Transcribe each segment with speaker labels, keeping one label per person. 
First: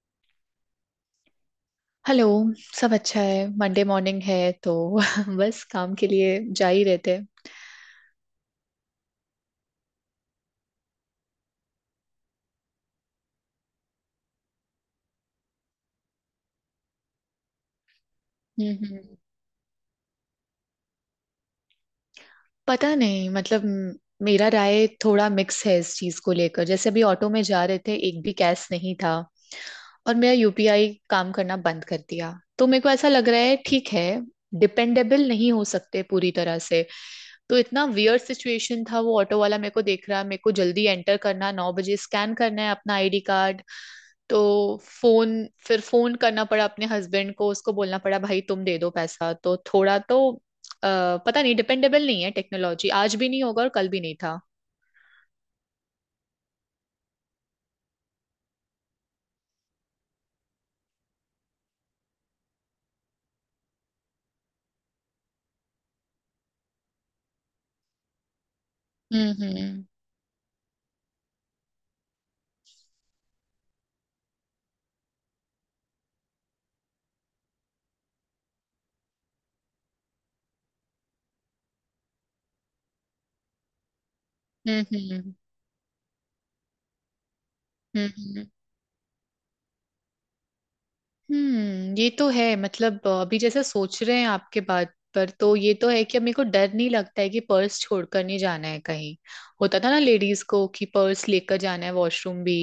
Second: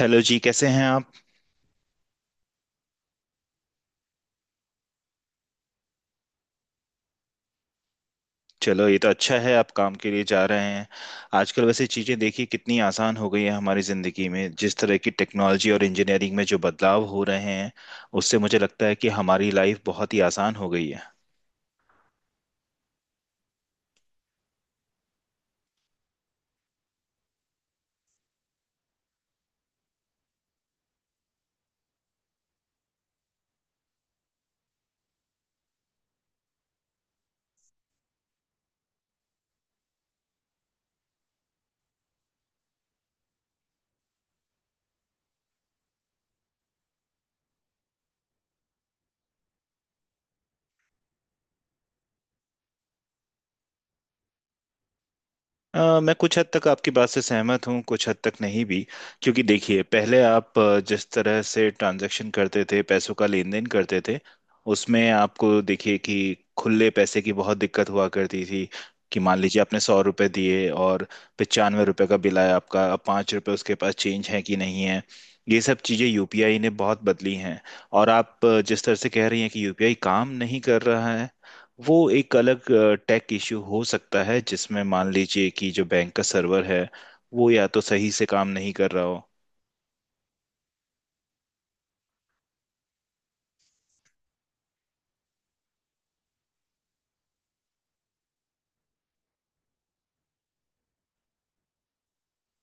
Speaker 1: Hello जी, कैसे हैं आप।
Speaker 2: हेलो। सब अच्छा है। मंडे मॉर्निंग है तो बस काम के लिए जा ही रहते हैं।
Speaker 1: चलो, ये तो अच्छा है आप काम के लिए जा रहे हैं। आजकल वैसे चीज़ें देखिए कितनी आसान हो गई है हमारी ज़िंदगी में। जिस तरह की टेक्नोलॉजी और इंजीनियरिंग में जो बदलाव हो रहे हैं, उससे मुझे
Speaker 2: हम्म
Speaker 1: लगता है कि
Speaker 2: हम्म।
Speaker 1: हमारी लाइफ बहुत ही आसान हो गई है।
Speaker 2: पता नहीं मतलब मेरा राय थोड़ा मिक्स है इस चीज को लेकर। जैसे अभी ऑटो में जा रहे थे एक भी कैश नहीं था और मेरा यूपीआई काम करना बंद कर दिया। तो मेरे को ऐसा लग रहा है ठीक है डिपेंडेबल नहीं हो सकते पूरी तरह से। तो इतना वियर्ड सिचुएशन था। वो ऑटो वाला मेरे को देख रहा है मेरे को जल्दी एंटर करना 9 बजे स्कैन करना है अपना आईडी कार्ड। तो फोन फिर फोन करना पड़ा अपने हस्बैंड को, उसको बोलना पड़ा भाई तुम दे दो पैसा। तो थोड़ा तो पता नहीं डिपेंडेबल नहीं है टेक्नोलॉजी, आज भी नहीं होगा और कल भी नहीं था।
Speaker 1: मैं कुछ हद तक आपकी बात से सहमत हूँ, कुछ हद तक नहीं भी। क्योंकि देखिए, पहले आप जिस तरह से ट्रांजैक्शन करते थे, पैसों का लेन देन करते थे, उसमें आपको देखिए कि खुले पैसे की बहुत दिक्कत हुआ करती थी। कि
Speaker 2: हम्म
Speaker 1: मान लीजिए आपने
Speaker 2: हम्म
Speaker 1: 100 रुपये दिए और 95 रुपये का बिल आया आपका, अब 5 रुपये उसके पास चेंज है कि नहीं है। ये सब चीज़ें यूपीआई ने बहुत बदली हैं। और आप जिस तरह से कह रही हैं कि यूपीआई काम नहीं कर रहा है, वो एक अलग टेक इश्यू हो सकता है, जिसमें
Speaker 2: हम्म
Speaker 1: मान
Speaker 2: हम्म
Speaker 1: लीजिए कि जो बैंक का सर्वर है वो या तो
Speaker 2: हम्म,
Speaker 1: सही से काम
Speaker 2: हम्म।
Speaker 1: नहीं कर रहा हो।
Speaker 2: ये तो है। मतलब अभी जैसे सोच रहे हैं आपके बात पर तो ये तो है कि अब मेरे को डर नहीं लगता है कि पर्स छोड़कर नहीं जाना है कहीं। होता था ना लेडीज को कि पर्स लेकर जाना है वॉशरूम भी,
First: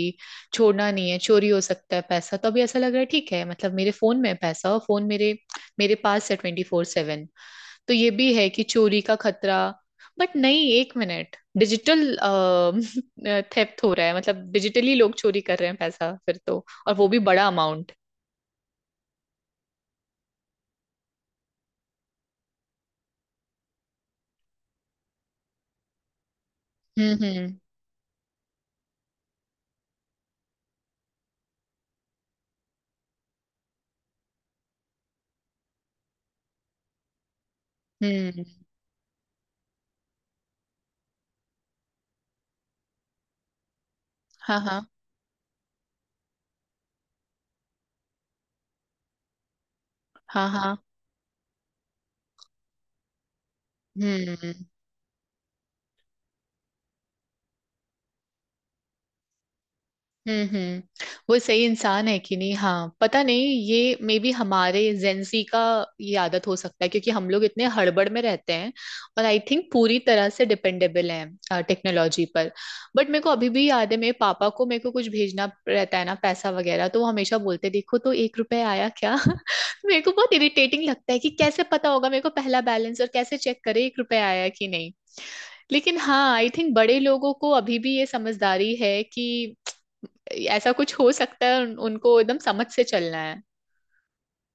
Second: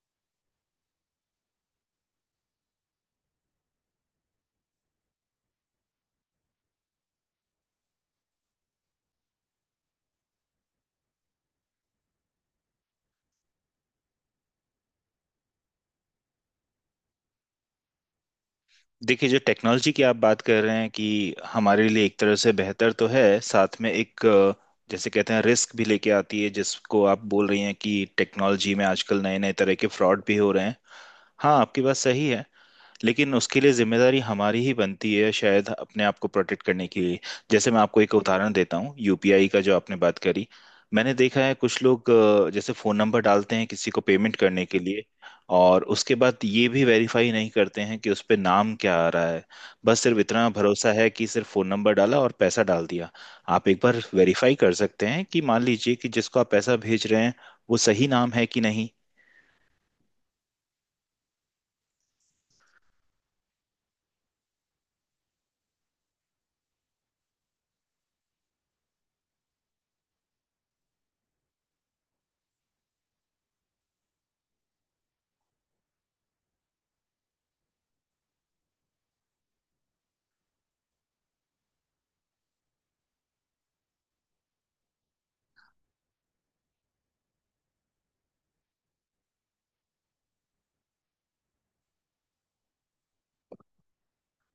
Speaker 2: छोड़ना नहीं है चोरी हो सकता है पैसा। तो अभी ऐसा लग रहा है ठीक है मतलब मेरे फोन में है पैसा और फोन मेरे मेरे पास है 24/7। तो ये भी है कि चोरी का खतरा, बट नहीं एक मिनट डिजिटल थेफ्ट हो रहा है मतलब डिजिटली लोग चोरी कर रहे हैं पैसा फिर तो, और वो भी बड़ा अमाउंट।
Speaker 1: देखिए, जो टेक्नोलॉजी की आप बात कर रहे हैं कि हमारे लिए एक तरह से बेहतर तो है, साथ में एक जैसे कहते हैं, रिस्क भी लेके आती है, जिसको
Speaker 2: हम्म
Speaker 1: आप बोल
Speaker 2: हम्म
Speaker 1: रही हैं कि टेक्नोलॉजी में आजकल नए नए तरह के फ्रॉड भी हो रहे हैं। हाँ, आपकी बात सही है, लेकिन उसके लिए जिम्मेदारी हमारी ही बनती है शायद, अपने आप को प्रोटेक्ट करने के लिए। जैसे मैं आपको एक
Speaker 2: हम्म।
Speaker 1: उदाहरण देता हूँ यूपीआई का, जो आपने बात करी। मैंने देखा है कुछ लोग जैसे फोन नंबर डालते हैं किसी को पेमेंट
Speaker 2: हाँ
Speaker 1: करने के
Speaker 2: हाँ।
Speaker 1: लिए, और उसके बाद ये भी वेरीफाई नहीं करते हैं कि उस पे नाम क्या आ रहा है। बस सिर्फ
Speaker 2: हाँ
Speaker 1: इतना
Speaker 2: हाँ।
Speaker 1: भरोसा है कि सिर्फ फोन नंबर डाला और पैसा डाल दिया। आप एक बार
Speaker 2: हम्म
Speaker 1: वेरीफाई कर सकते हैं कि मान लीजिए कि जिसको आप पैसा भेज रहे हैं, वो सही नाम है कि नहीं।
Speaker 2: हम्म। वो सही इंसान है कि नहीं। हाँ पता नहीं ये मे बी हमारे जेंसी का ये आदत हो सकता है क्योंकि हम लोग इतने हड़बड़ में रहते हैं और आई थिंक पूरी तरह से डिपेंडेबल हैं टेक्नोलॉजी पर। बट मेरे को अभी भी याद है मेरे पापा को मेरे को कुछ भेजना रहता है ना पैसा वगैरह, तो वो हमेशा बोलते देखो तो 1 रुपया आया क्या। मेरे को बहुत इरिटेटिंग लगता है कि कैसे पता होगा मेरे को पहला बैलेंस और कैसे चेक करे 1 रुपया आया कि नहीं। लेकिन हाँ आई थिंक बड़े लोगों को अभी भी ये समझदारी है कि ऐसा कुछ हो सकता है, उनको एकदम समझ से चलना है।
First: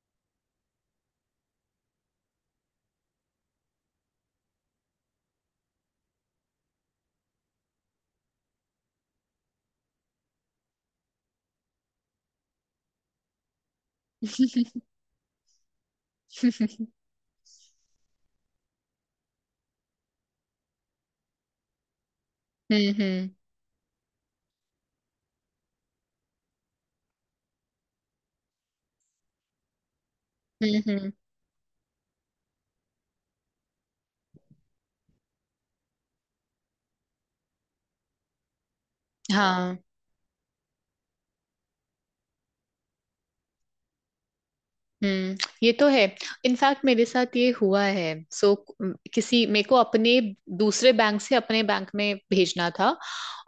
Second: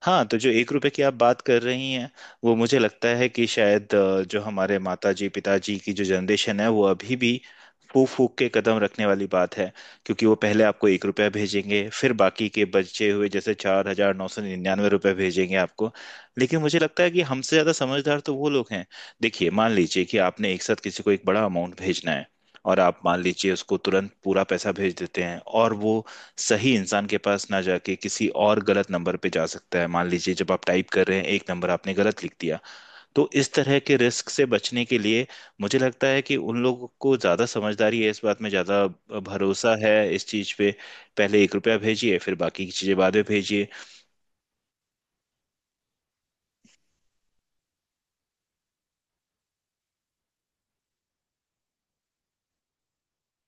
Speaker 1: हाँ, तो जो 1 रुपए की आप बात कर रही हैं, वो मुझे लगता है कि शायद जो हमारे माता जी पिताजी की जो जनरेशन है, वो अभी भी फूक फूक के कदम रखने वाली बात है। क्योंकि वो पहले आपको 1 रुपया भेजेंगे, फिर बाकी के बचे हुए जैसे 4,999 रुपये भेजेंगे आपको। लेकिन मुझे लगता है कि हमसे ज़्यादा समझदार तो वो लोग हैं। देखिए, मान लीजिए कि आपने एक साथ किसी को एक बड़ा अमाउंट भेजना है, और
Speaker 2: हम्म
Speaker 1: आप मान
Speaker 2: हम्म
Speaker 1: लीजिए उसको तुरंत पूरा पैसा भेज देते हैं, और वो सही इंसान के पास ना जाके किसी और गलत नंबर पे जा सकता है। मान लीजिए जब आप टाइप कर
Speaker 2: हम्म।
Speaker 1: रहे हैं, एक नंबर आपने गलत लिख दिया। तो इस तरह के रिस्क से बचने के लिए मुझे लगता है कि उन लोगों को ज़्यादा समझदारी है, इस बात में ज़्यादा भरोसा
Speaker 2: हाँ।
Speaker 1: है इस चीज़ पे। पहले 1 रुपया भेजिए, फिर बाकी की चीज़ें बाद में भेजिए।
Speaker 2: हम्म ये तो है। इनफैक्ट मेरे साथ ये हुआ है। सो किसी मेरे को अपने दूसरे बैंक से अपने बैंक में भेजना था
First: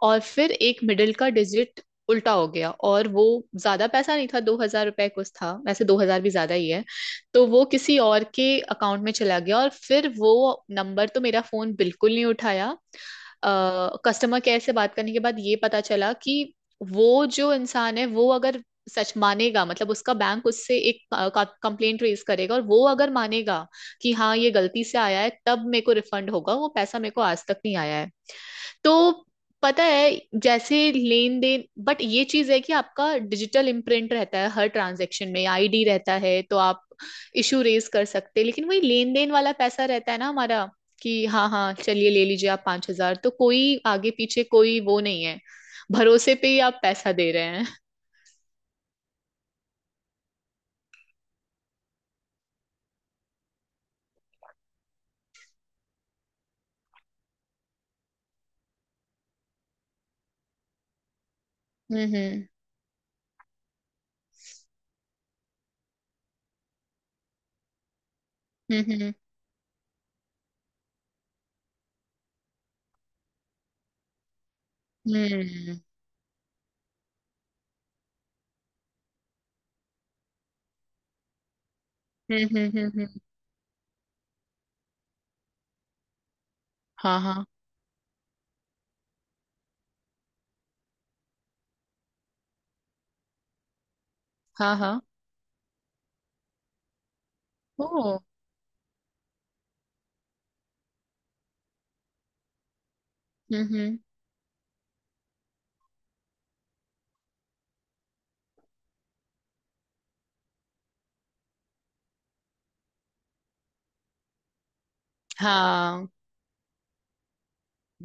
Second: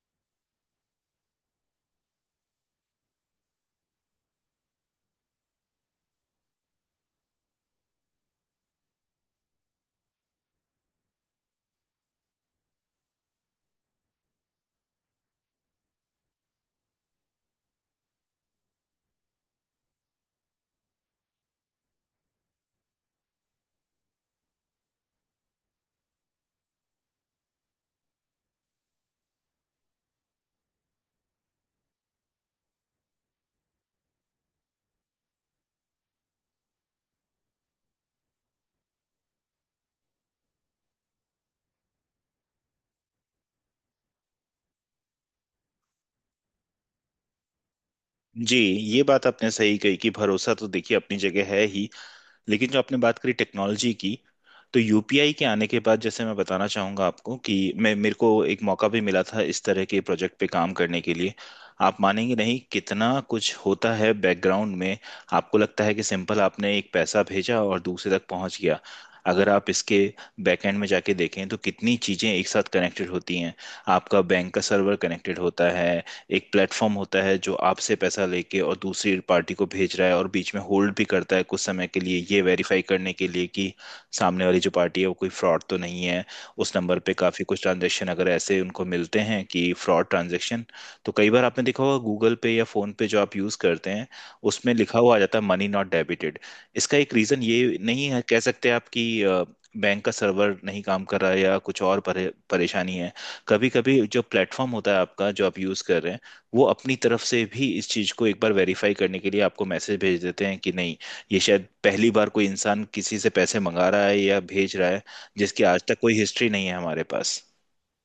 Speaker 2: और फिर एक मिडिल का डिजिट उल्टा हो गया, और वो ज्यादा पैसा नहीं था, 2,000 रुपए कुछ था। वैसे 2,000 भी ज्यादा ही है। तो वो किसी और के अकाउंट में चला गया और फिर वो नंबर तो मेरा फोन बिल्कुल नहीं उठाया। कस्टमर केयर से बात करने के बाद ये पता चला कि वो जो इंसान है वो अगर सच मानेगा मतलब उसका बैंक उससे एक कंप्लेंट रेज करेगा, और वो अगर मानेगा कि हाँ ये गलती से आया है तब मेरे को रिफंड होगा। वो पैसा मेरे को आज तक नहीं आया है। तो पता है जैसे लेन देन, बट ये चीज है कि आपका डिजिटल इम्प्रिंट रहता है, हर ट्रांजेक्शन में आईडी रहता है तो आप इशू रेज कर सकते हैं। लेकिन वही लेन देन वाला पैसा रहता है ना हमारा, कि हाँ हाँ चलिए ले लीजिए आप 5,000, तो कोई आगे पीछे कोई वो नहीं है, भरोसे पे ही आप पैसा दे रहे हैं।
Speaker 1: जी, ये बात आपने सही कही कि भरोसा तो देखिए अपनी जगह है ही, लेकिन जो आपने बात करी टेक्नोलॉजी की, तो यूपीआई के आने के बाद, जैसे मैं बताना चाहूँगा आपको कि मैं मेरे को एक मौका भी मिला था इस तरह के प्रोजेक्ट पे काम करने के लिए। आप
Speaker 2: हम्म
Speaker 1: मानेंगे
Speaker 2: हम्म
Speaker 1: नहीं कितना कुछ होता है बैकग्राउंड में। आपको लगता है कि सिंपल आपने एक पैसा भेजा और दूसरे तक पहुंच गया।
Speaker 2: हम्म
Speaker 1: अगर आप इसके बैकएंड में जाके देखें, तो कितनी चीज़ें एक साथ कनेक्टेड होती हैं। आपका बैंक का सर्वर कनेक्टेड होता
Speaker 2: हम्म
Speaker 1: है, एक प्लेटफॉर्म होता है जो आपसे पैसा लेके और दूसरी पार्टी को भेज रहा है, और बीच में होल्ड भी करता है कुछ समय के लिए, ये
Speaker 2: हम्म हम्म
Speaker 1: वेरीफाई
Speaker 2: हम्म
Speaker 1: करने
Speaker 2: हम्म।
Speaker 1: के लिए कि सामने वाली जो पार्टी है वो कोई फ्रॉड तो नहीं है। उस नंबर पे
Speaker 2: हाँ
Speaker 1: काफ़ी
Speaker 2: हाँ।
Speaker 1: कुछ ट्रांजेक्शन अगर ऐसे उनको मिलते हैं कि फ्रॉड ट्रांजेक्शन, तो कई बार आपने देखा होगा गूगल पे या फोन पे जो आप यूज़ करते हैं, उसमें
Speaker 2: हाँ
Speaker 1: लिखा
Speaker 2: हाँ।
Speaker 1: हुआ आ जाता है मनी नॉट डेबिटेड। इसका एक रीज़न ये
Speaker 2: ओ।
Speaker 1: नहीं है, कह सकते आप कि बैंक का सर्वर नहीं काम कर रहा है या कुछ और परेशानी है। कभी
Speaker 2: हम्म।
Speaker 1: कभी जो प्लेटफॉर्म होता है आपका, जो आप यूज़ कर रहे हैं, वो अपनी तरफ से भी इस चीज को एक बार वेरीफाई करने के लिए आपको मैसेज भेज देते हैं कि नहीं, ये शायद पहली बार कोई इंसान किसी से पैसे मंगा रहा है या भेज रहा है, जिसकी आज तक
Speaker 2: हाँ।
Speaker 1: कोई हिस्ट्री नहीं है हमारे पास।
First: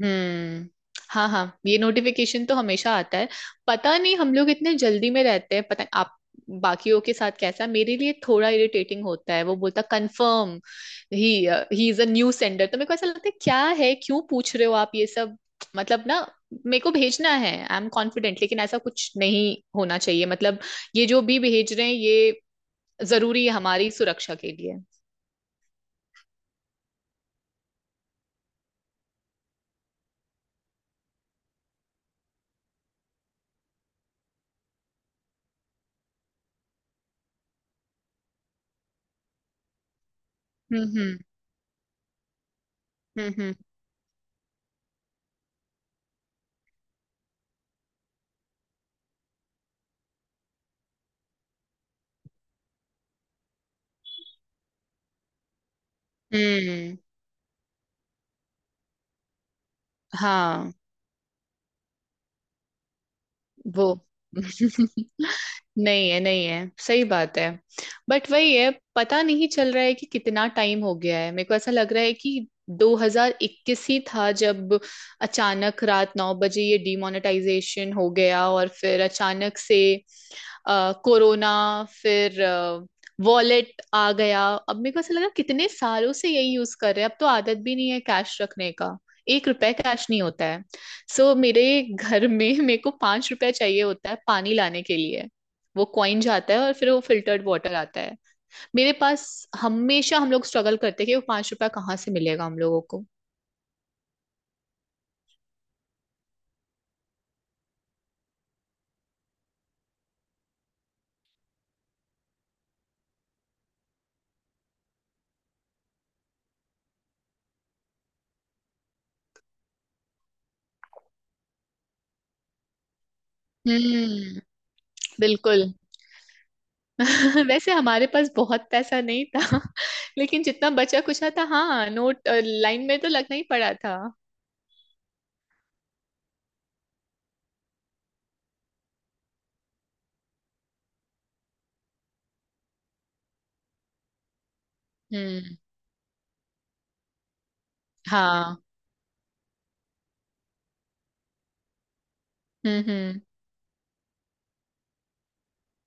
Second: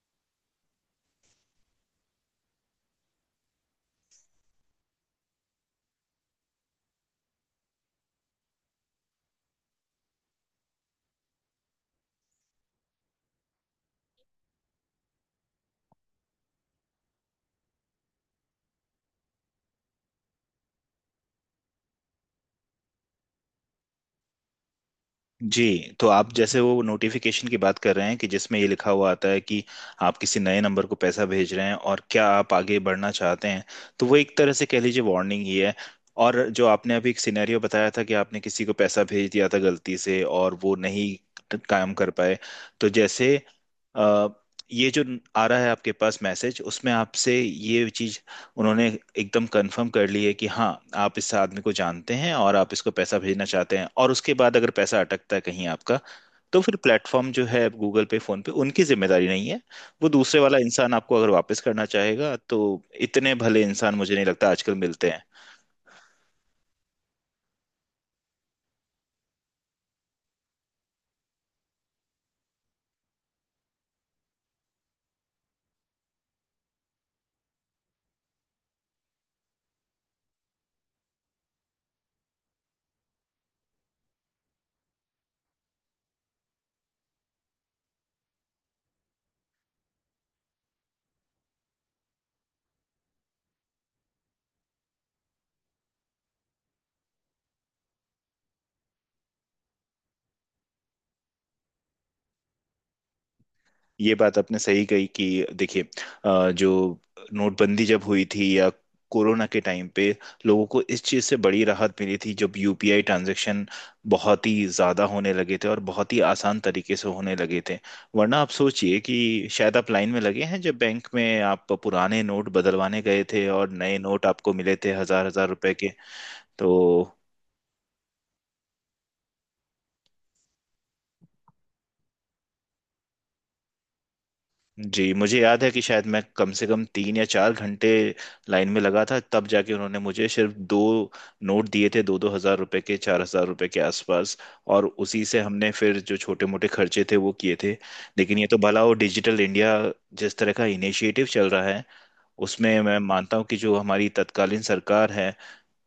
Speaker 2: हम्म। हाँ हाँ ये नोटिफिकेशन तो हमेशा आता है। पता नहीं हम लोग इतने जल्दी में रहते हैं, पता नहीं आप बाकियों के साथ कैसा। मेरे लिए थोड़ा इरिटेटिंग होता है, वो बोलता कंफर्म ही ही इज अ न्यू सेंडर। तो मेरे को ऐसा लगता है क्या है क्यों पूछ रहे हो आप ये सब। मतलब ना, मेरे को भेजना है आई एम कॉन्फिडेंट। लेकिन ऐसा कुछ नहीं होना चाहिए मतलब ये जो भी भेज रहे हैं ये जरूरी है हमारी सुरक्षा के लिए।
Speaker 1: जी, तो आप जैसे वो नोटिफिकेशन की बात कर रहे हैं, कि जिसमें ये लिखा हुआ आता है कि आप किसी नए नंबर को पैसा भेज रहे हैं और क्या आप आगे बढ़ना चाहते हैं, तो वो एक तरह से कह लीजिए वार्निंग ही है। और जो आपने अभी एक सिनेरियो बताया था कि आपने किसी को पैसा भेज दिया था गलती से और वो
Speaker 2: हम्म
Speaker 1: नहीं
Speaker 2: हम्म
Speaker 1: काम कर पाए, तो जैसे
Speaker 2: हम्म
Speaker 1: अ, ये जो आ रहा है आपके पास मैसेज, उसमें आपसे ये चीज उन्होंने एकदम कंफर्म कर ली है कि हाँ, आप इस आदमी को जानते हैं और आप इसको पैसा भेजना चाहते हैं, और उसके बाद अगर पैसा अटकता है कहीं आपका, तो
Speaker 2: हम्म
Speaker 1: फिर
Speaker 2: हम्म,
Speaker 1: प्लेटफॉर्म जो है गूगल पे फोन पे, उनकी जिम्मेदारी नहीं है। वो दूसरे वाला
Speaker 2: हाँ।
Speaker 1: इंसान आपको अगर वापस करना चाहेगा तो, इतने भले इंसान
Speaker 2: वो
Speaker 1: मुझे नहीं लगता आजकल मिलते हैं।
Speaker 2: नहीं है, नहीं है, सही बात है। बट वही है, पता नहीं चल रहा है कि कितना टाइम हो गया है। मेरे को ऐसा लग रहा है कि 2021 ही था जब अचानक रात 9 बजे ये डिमोनेटाइजेशन हो गया, और फिर अचानक से कोरोना, फिर वॉलेट आ गया। अब मेरे को ऐसा लगा कितने सालों से यही यूज कर रहे हैं, अब तो आदत भी नहीं है कैश रखने का। 1 रुपए कैश नहीं होता है। मेरे घर में मेरे को 5 रुपए चाहिए होता है पानी लाने के लिए। वो कॉइन जाता है और फिर वो फिल्टर्ड वाटर आता है। मेरे पास हमेशा हम लोग स्ट्रगल करते हैं कि वो 5 रुपया कहाँ से मिलेगा हम लोगों को।
Speaker 1: ये बात आपने सही कही कि देखिए, जो नोटबंदी जब हुई थी या कोरोना के टाइम पे, लोगों को इस चीज़ से बड़ी राहत मिली थी जब यूपीआई ट्रांजैक्शन बहुत ही ज़्यादा होने लगे थे और बहुत ही आसान तरीके से होने लगे थे। वरना आप सोचिए कि शायद आप लाइन में लगे हैं जब बैंक में आप पुराने नोट बदलवाने गए थे और नए नोट
Speaker 2: हम्म।
Speaker 1: आपको मिले थे हज़ार हज़ार
Speaker 2: बिल्कुल।
Speaker 1: रुपए के। तो
Speaker 2: वैसे हमारे पास बहुत पैसा नहीं था। लेकिन जितना बचा कुचा था, हाँ नोट, लाइन में तो लगना ही पड़ा था।
Speaker 1: जी, मुझे याद है कि शायद मैं कम से कम 3 या 4 घंटे लाइन में लगा था, तब जाके उन्होंने मुझे सिर्फ दो नोट दिए थे, 2-2 हजार रुपए के, 4,000 रुपए के आसपास। और उसी से
Speaker 2: हम्म।
Speaker 1: हमने फिर जो छोटे मोटे खर्चे थे वो किए थे। लेकिन ये तो
Speaker 2: हाँ।
Speaker 1: भला वो डिजिटल इंडिया, जिस तरह का इनिशिएटिव चल रहा है, उसमें मैं
Speaker 2: हम्म।
Speaker 1: मानता हूँ कि जो हमारी तत्कालीन सरकार है,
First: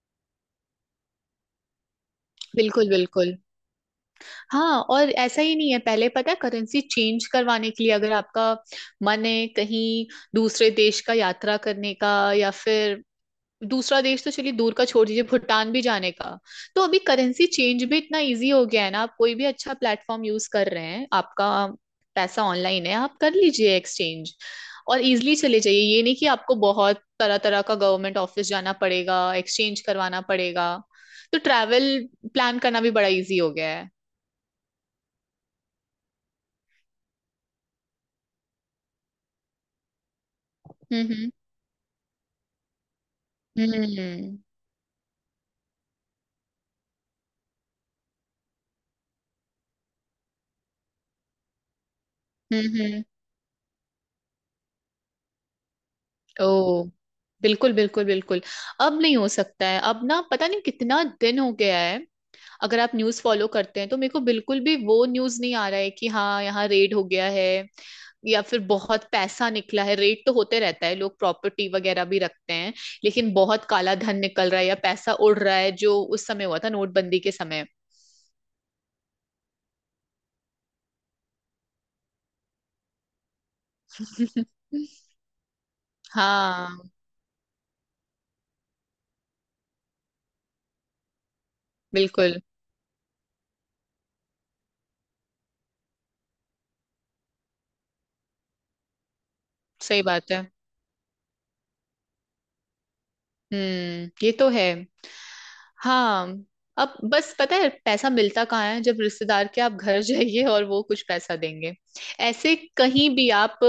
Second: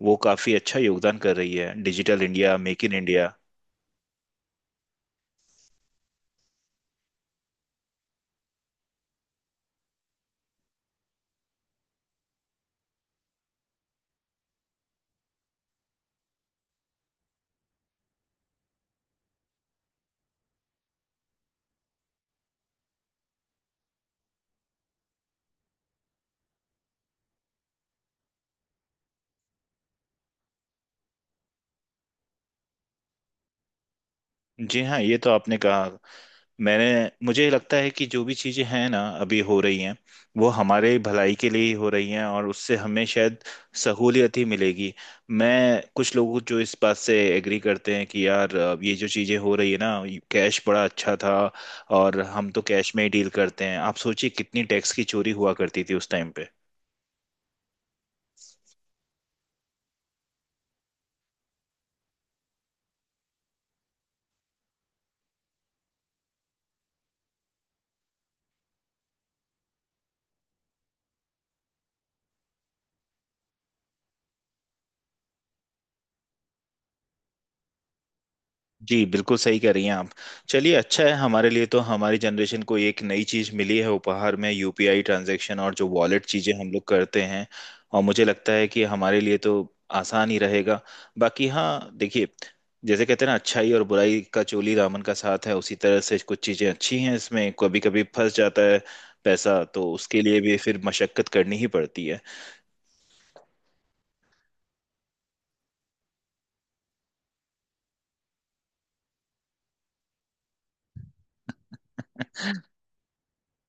Speaker 1: वो काफी अच्छा योगदान कर रही है, डिजिटल इंडिया, मेक
Speaker 2: बिल्कुल
Speaker 1: इन इंडिया।
Speaker 2: बिल्कुल। हाँ और ऐसा ही नहीं है, पहले पता है करेंसी चेंज करवाने के लिए अगर आपका मन है कहीं दूसरे देश का यात्रा करने का, या फिर दूसरा देश तो चलिए दूर का छोड़ दीजिए, भूटान भी जाने का। तो अभी करेंसी चेंज भी इतना इजी हो गया है ना, आप कोई भी अच्छा प्लेटफॉर्म यूज कर रहे हैं, आपका पैसा ऑनलाइन है आप कर लीजिए एक्सचेंज और इजिली चले जाइए। ये नहीं कि आपको बहुत तरह तरह का गवर्नमेंट ऑफिस जाना पड़ेगा एक्सचेंज करवाना पड़ेगा। तो ट्रैवल प्लान करना भी बड़ा इजी हो गया है।
Speaker 1: जी हाँ, ये तो आपने कहा। मैंने मुझे लगता है कि जो भी चीजें हैं ना अभी हो रही हैं, वो हमारे
Speaker 2: हम्म
Speaker 1: भलाई के लिए ही हो रही हैं और उससे हमें शायद सहूलियत
Speaker 2: हम्म
Speaker 1: ही मिलेगी। मैं कुछ लोगों जो इस बात से एग्री करते हैं कि यार अब ये जो चीजें हो रही है ना, कैश बड़ा अच्छा था और हम तो कैश में
Speaker 2: हम्म।
Speaker 1: ही डील करते हैं, आप सोचिए कितनी टैक्स की चोरी हुआ करती थी उस टाइम
Speaker 2: ओ
Speaker 1: पे।
Speaker 2: बिल्कुल बिल्कुल बिल्कुल। अब नहीं हो सकता है, अब ना पता नहीं कितना दिन हो गया है। अगर आप न्यूज़ फॉलो करते हैं तो मेरे को बिल्कुल भी वो न्यूज़ नहीं आ रहा है कि हाँ यहाँ रेड हो गया है या फिर बहुत पैसा निकला है। रेड तो होते रहता है, लोग प्रॉपर्टी वगैरह भी रखते हैं, लेकिन बहुत काला धन निकल रहा है या पैसा उड़ रहा है जो उस समय हुआ था नोटबंदी के समय।
Speaker 1: जी, बिल्कुल सही कह रही हैं आप। चलिए, अच्छा है हमारे लिए तो, हमारी जनरेशन को एक नई चीज़ मिली है उपहार में, यूपीआई ट्रांजैक्शन और जो वॉलेट चीज़ें हम लोग
Speaker 2: हाँ
Speaker 1: करते हैं। और मुझे लगता है कि हमारे लिए तो आसान ही रहेगा। बाकी हाँ, देखिए,
Speaker 2: बिल्कुल
Speaker 1: जैसे कहते हैं ना अच्छाई और बुराई का चोली दामन का साथ है, उसी तरह से कुछ चीज़ें अच्छी हैं, इसमें कभी कभी फंस जाता है पैसा, तो
Speaker 2: सही
Speaker 1: उसके
Speaker 2: बात
Speaker 1: लिए
Speaker 2: है।
Speaker 1: भी फिर मशक्कत करनी ही पड़ती है।
Speaker 2: ये तो है। हाँ अब बस पता है पैसा मिलता कहाँ है, जब रिश्तेदार के आप घर जाइए और वो कुछ पैसा देंगे। ऐसे कहीं भी आप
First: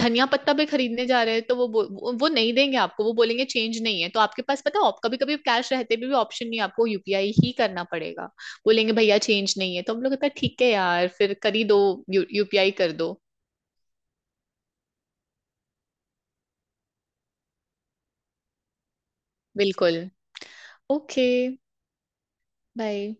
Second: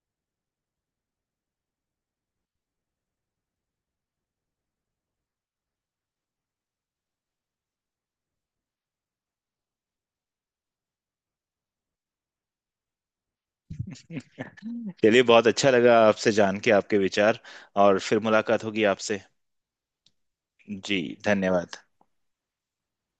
Speaker 2: धनिया पत्ता भी खरीदने जा रहे हैं तो वो नहीं देंगे आपको, वो बोलेंगे चेंज नहीं है। तो आपके पास पता है कभी कभी कैश रहते भी ऑप्शन नहीं है, आपको यूपीआई ही करना पड़ेगा। बोलेंगे भैया चेंज नहीं है तो हम लोग कहते हैं, ठीक है यार फिर कर ही दो। यूपीआई कर दो।
Speaker 1: चलिए, बहुत अच्छा लगा आपसे जान के आपके विचार, और फिर मुलाकात होगी आपसे।
Speaker 2: बिल्कुल।
Speaker 1: जी,
Speaker 2: ओके।
Speaker 1: धन्यवाद।
Speaker 2: बाय।